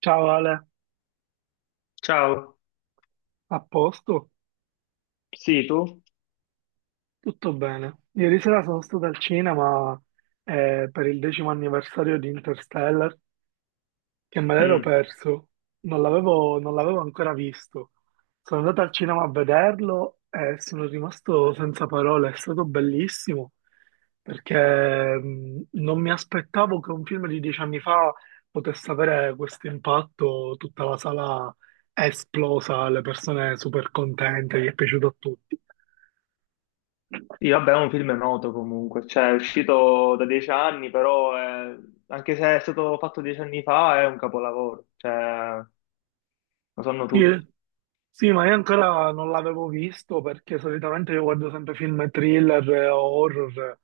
Ciao Ale, Ciao, a posto? sì, tu? Tutto bene. Ieri sera sono stato al cinema per il decimo anniversario di Interstellar che me l'ero Mm. perso, non l'avevo ancora visto. Sono andato al cinema a vederlo e sono rimasto senza parole, è stato bellissimo perché non mi aspettavo che un film di 10 anni fa potesse avere questo impatto, tutta la sala è esplosa, le persone super contente, gli è piaciuto a tutti. Sì, vabbè, è un film noto comunque, cioè è uscito da dieci anni, però è- anche se è stato fatto dieci anni fa è un capolavoro, cioè lo sanno Sì, tutti. sì, ma io ancora non l'avevo visto perché solitamente io guardo sempre film thriller e horror.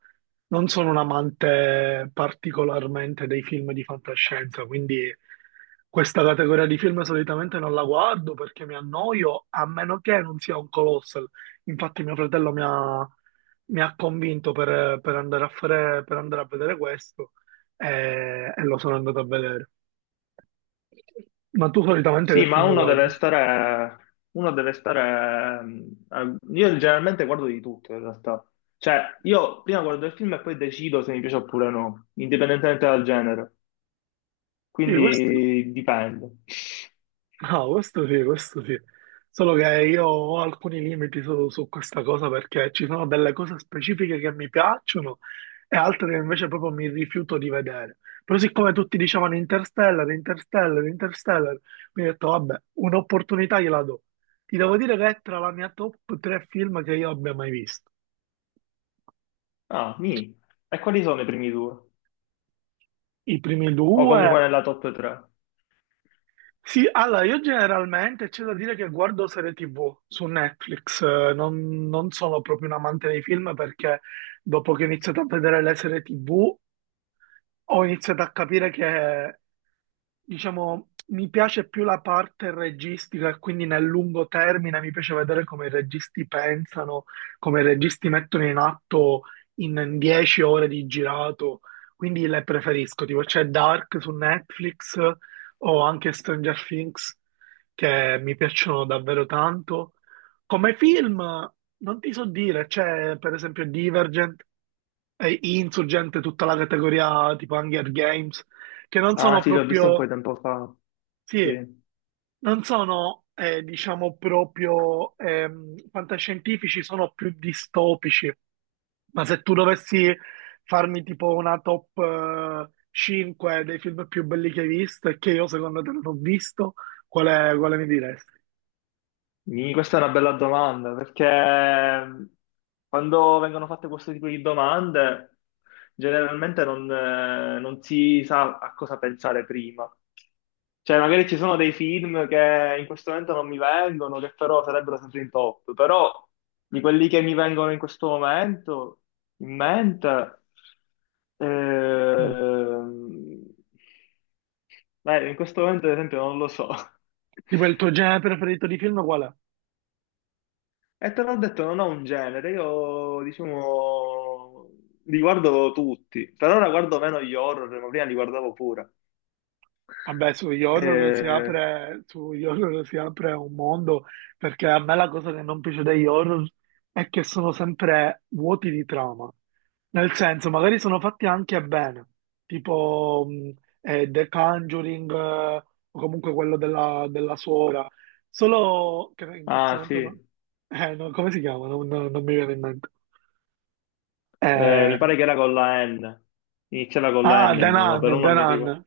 Non sono un amante particolarmente dei film di fantascienza, quindi questa categoria di film solitamente non la guardo perché mi annoio, a meno che non sia un colossal. Infatti mio fratello mi ha convinto per andare a vedere questo e lo sono andato a vedere. Ma tu solitamente che Sì, ma film uno deve guardi? stare, uno deve stare, mm, a- io generalmente guardo di tutto in realtà, cioè io prima guardo il film e poi decido se mi piace oppure no, indipendentemente dal genere, Sì, questo? quindi dipende. No, questo sì, questo sì. Solo che io ho alcuni limiti su questa cosa perché ci sono delle cose specifiche che mi piacciono e altre che invece proprio mi rifiuto di vedere. Però siccome tutti dicevano Interstellar, Interstellar, Interstellar, mi ho detto, vabbè, un'opportunità gliela do. Ti devo dire che è tra la mia top 3 film che io abbia mai visto. Ah, mi. E quali sono i primi due? I primi O comunque due. nella top 3? Sì, allora io generalmente c'è da dire che guardo serie TV su Netflix, non sono proprio un amante dei film perché dopo che ho iniziato a vedere le serie TV ho iniziato a capire che diciamo, mi piace più la parte registica e quindi nel lungo termine mi piace vedere come i registi pensano, come i registi mettono in atto in 10 ore di girato, quindi le preferisco, tipo c'è Dark su Netflix o anche Stranger Things che mi piacciono davvero tanto. Come film non ti so dire, c'è per esempio Divergent e Insurgent, tutta la categoria tipo Hunger Games, che non Ah sono sì, l'ho visto un po' proprio. di tempo fa. Sì, Sì. non sono, diciamo, proprio fantascientifici, sono più distopici. Ma se tu dovessi farmi tipo una top 5 dei film più belli che hai visto e che io secondo te non ho visto, quale mi diresti? Mi- questa è una bella domanda, perché quando vengono fatte questo tipo di domande, generalmente non, non si sa a cosa pensare prima. Cioè, magari ci sono dei film che in questo momento non mi vengono, che però sarebbero sempre in top, però di quelli che mi vengono in questo momento, in mente, Mm. ehm, beh, in questo momento ad esempio non lo so. Tipo il tuo genere preferito di film qual è? E te l'ho detto, non ho un genere, io diciamo li guardo tutti, per ora guardo meno gli horror, ma prima li guardavo pure. Vabbè, sugli horror si Eh, apre, sugli horror si apre un mondo, perché a me la cosa che non piace degli horror è che sono sempre vuoti di trama. Nel senso, magari sono fatti anche bene, tipo The Conjuring, o comunque quello della suora, solo che in questo ah momento sì. No, come si chiama? Non mi viene in mente. Eh, Mi pare che era con la N, iniziava con la N il nome, però Danan, non mi ricordo. Danan.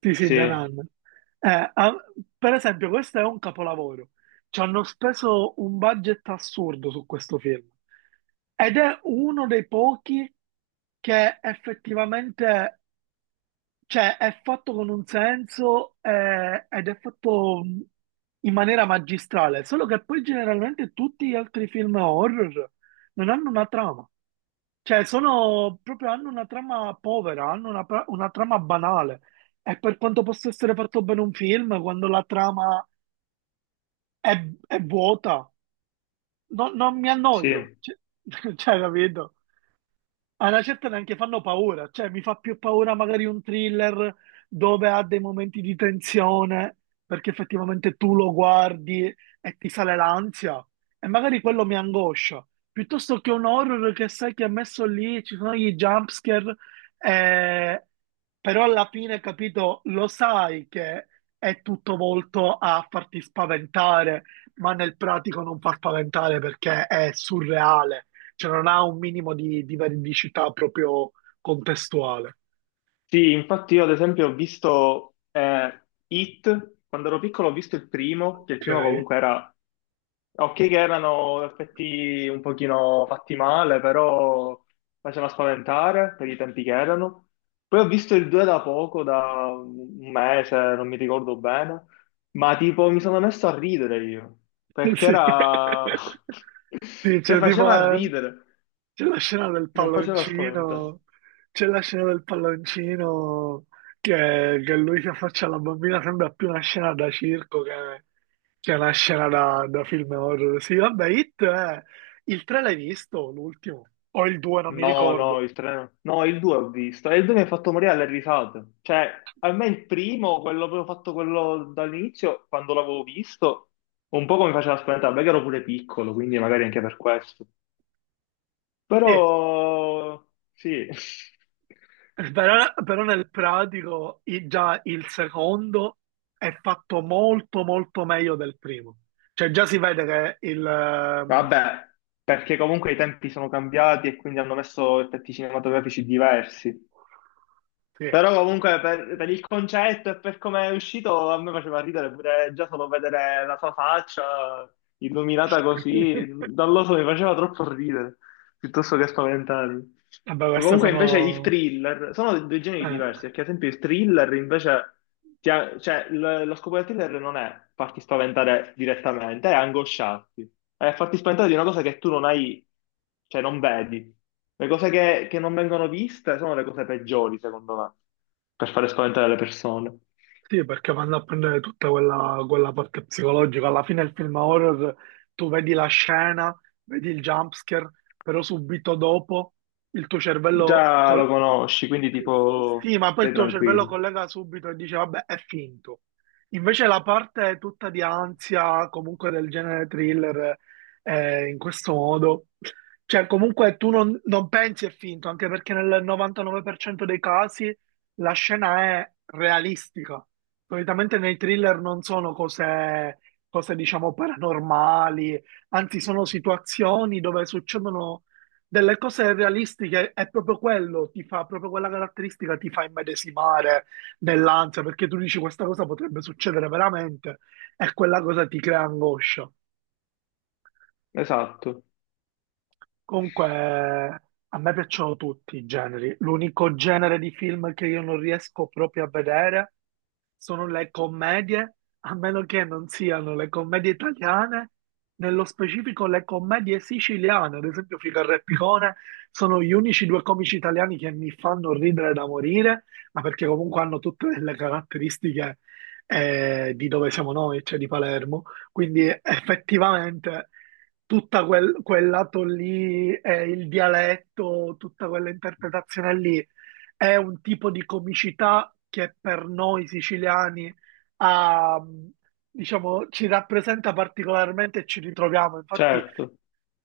Sì, sì, Sì, Danan. Eh, ah, per esempio, questo è un capolavoro. Ci hanno speso un budget assurdo su questo film. Ed è uno dei pochi che effettivamente, cioè, è fatto con un senso ed è fatto in maniera magistrale. Solo che poi generalmente tutti gli altri film horror non hanno una trama. Cioè, sono proprio, hanno una trama povera, hanno una trama banale. E per quanto possa essere fatto bene un film, quando la trama è vuota, non mi sì, annoio. Cioè, cioè, capito? A una certa neanche fanno paura, cioè mi fa più paura magari un thriller dove ha dei momenti di tensione perché effettivamente tu lo guardi e ti sale l'ansia e magari quello mi angoscia, piuttosto che un horror che sai che è messo lì, ci sono gli jumpscare, eh, però alla fine, capito, lo sai che è tutto volto a farti spaventare, ma nel pratico non fa spaventare perché è surreale, cioè non ha un minimo di veridicità proprio contestuale, sì, infatti io ad esempio ho visto It, quando ero piccolo ho visto il primo, che il primo ok? comunque era ok, che erano effetti un pochino fatti male, però faceva spaventare per i tempi che erano. Poi ho visto il 2 da poco, da un mese, non mi ricordo bene, ma tipo mi sono messo a ridere io, perché Sì. era... Sì, cioè c'è tipo faceva la, ridere, c'è la scena del non faceva spaventare. palloncino, c'è la scena del palloncino che lui si affaccia alla bambina, sembra più una scena da circo che una scena da film horror. Sì, vabbè, It è... Il 3 l'hai visto, l'ultimo? O il 2, non mi No, ricordo. no, il 3 no. No, il 2 ho visto. E il 2 mi ha fatto morire alle risate. Cioè, a me il primo, quello avevo fatto quello dall'inizio, quando l'avevo visto, un po' mi faceva spaventare, perché ero pure piccolo, quindi magari anche per questo. Sì, Però, sì. però nel pratico già il secondo è fatto molto molto meglio del primo. Cioè già si vede che il... Vabbè, perché comunque i tempi sono cambiati e quindi hanno messo effetti cinematografici diversi. sì. Però comunque per il concetto e per come è uscito a me faceva ridere pure già solo vedere la sua faccia illuminata così, non lo so, mi faceva troppo ridere, piuttosto che spaventarmi. Vabbè, queste Comunque invece il sono... thriller, sono due generi diversi, eh, perché ad esempio il thriller invece, cioè lo scopo del thriller non è farti spaventare direttamente, è angosciarti, è farti spaventare di una cosa che tu non hai, cioè non vedi. Le cose che non vengono viste sono le cose peggiori, secondo me per fare spaventare le persone. sì, perché vanno a prendere tutta quella parte psicologica. Alla fine il film horror, tu vedi la scena, vedi il jumpscare, però subito dopo il tuo cervello Già col- lo conosci, quindi tipo Sì, ma poi il sei tuo cervello tranquillo. collega subito e dice, vabbè, è finto. Invece la parte tutta di ansia, comunque del genere thriller, in questo modo, cioè comunque tu non pensi è finto, anche perché nel 99% dei casi la scena è realistica. Solitamente nei thriller non sono cose diciamo, paranormali, anzi sono situazioni dove succedono delle cose realistiche, è proprio quello, ti fa proprio quella caratteristica, ti fa immedesimare nell'ansia, perché tu dici questa cosa potrebbe succedere veramente e quella cosa ti crea angoscia. Esatto, Comunque, a me piacciono tutti i generi. L'unico genere di film che io non riesco proprio a vedere sono le commedie, a meno che non siano le commedie italiane, nello specifico le commedie siciliane, ad esempio Figaro e Picone, sono gli unici due comici italiani che mi fanno ridere da morire, ma perché comunque hanno tutte le caratteristiche di dove siamo noi, cioè di Palermo. Quindi effettivamente tutta quel lato lì, il dialetto, tutta quella interpretazione lì, è un tipo di comicità che per noi siciliani ha, diciamo, ci rappresenta particolarmente e ci ritroviamo. Infatti certo.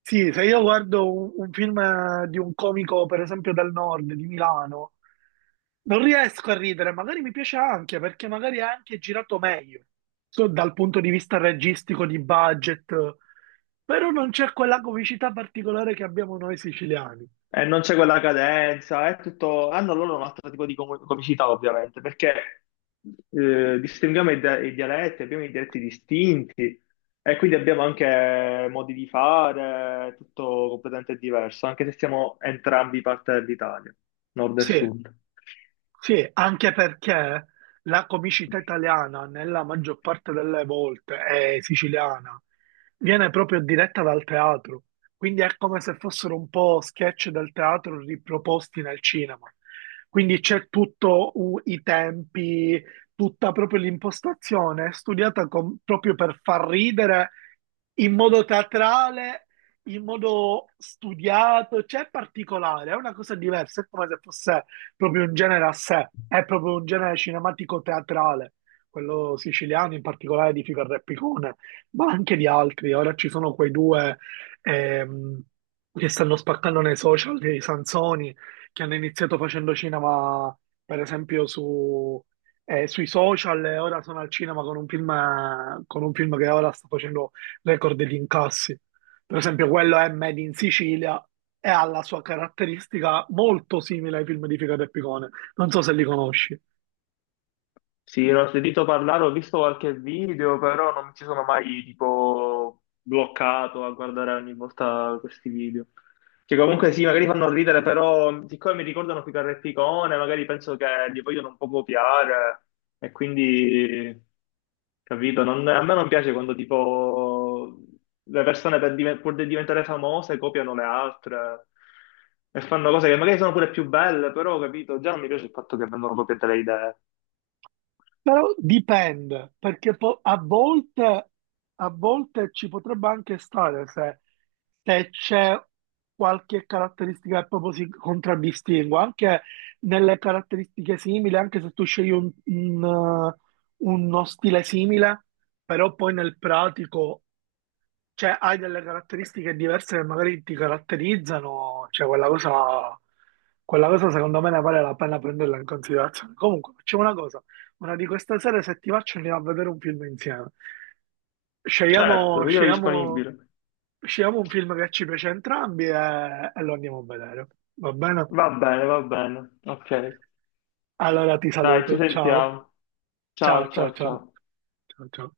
sì, se io guardo un film di un comico, per esempio del nord, di Milano, non riesco a ridere, magari mi piace anche perché magari è anche girato meglio, so, dal punto di vista registico, di budget, però non c'è quella comicità particolare che abbiamo noi siciliani. E non c'è quella cadenza, è tutto... Hanno loro un altro tipo di comicità, ovviamente, perché distinguiamo i, i dialetti, abbiamo i dialetti distinti e quindi abbiamo anche modi di fare, tutto completamente diverso, anche se siamo entrambi parte dell'Italia, nord e Sì. sud. Sì, anche perché la comicità italiana, nella maggior parte delle volte, è siciliana, viene proprio diretta dal teatro, quindi è come se fossero un po' sketch del teatro riproposti nel cinema. Quindi c'è tutto i tempi, tutta proprio l'impostazione è studiata proprio per far ridere in modo teatrale, in modo studiato, cioè è particolare, è una cosa diversa, è come se fosse proprio un genere a sé, è proprio un genere cinematico-teatrale, quello siciliano, in particolare di Fico e Repicone, ma anche di altri. Ora ci sono quei due ehm, che stanno spaccando nei social, dei Sansoni, che hanno iniziato facendo cinema, per esempio, su, sui social, e ora sono al cinema con un film, che ora sta facendo record di incassi. Per esempio, quello è Made in Sicilia e ha la sua caratteristica molto simile ai film di Figaro e Picone. Non so se li conosci, Sì, l'ho sentito parlare, ho visto qualche video, però non mi ci sono mai tipo bloccato a guardare ogni volta questi video. Che comunque sì, magari fanno ridere, però siccome mi ricordano più Carreppicone, magari penso che li vogliono un po' copiare e quindi, capito, non- a me non piace quando tipo le persone per pur di diventare famose copiano le altre e fanno cose che magari sono pure più belle, però, capito, già non mi piace il fatto che vengono copiate le idee. però dipende, perché a volte, ci potrebbe anche stare se, c'è qualche caratteristica che proprio si contraddistingua, anche nelle caratteristiche simili, anche se tu scegli eh, uno stile simile, però poi nel pratico, cioè, hai delle caratteristiche diverse che magari ti caratterizzano, cioè quella cosa secondo me ne vale la pena prenderla in considerazione. Comunque, facciamo una cosa, una di queste sere se ti faccio andiamo a vedere un film insieme. Scegliamo, Certo, io scegliamo, disponibile. scegliamo un film che ci piace a entrambi e lo andiamo a vedere, va bene? Va bene, va bene. Ok. Allora ti Dai, ci saluto, ciao, sentiamo. ciao, Ciao, ciao, ciao, ciao, ciao. ciao, ciao.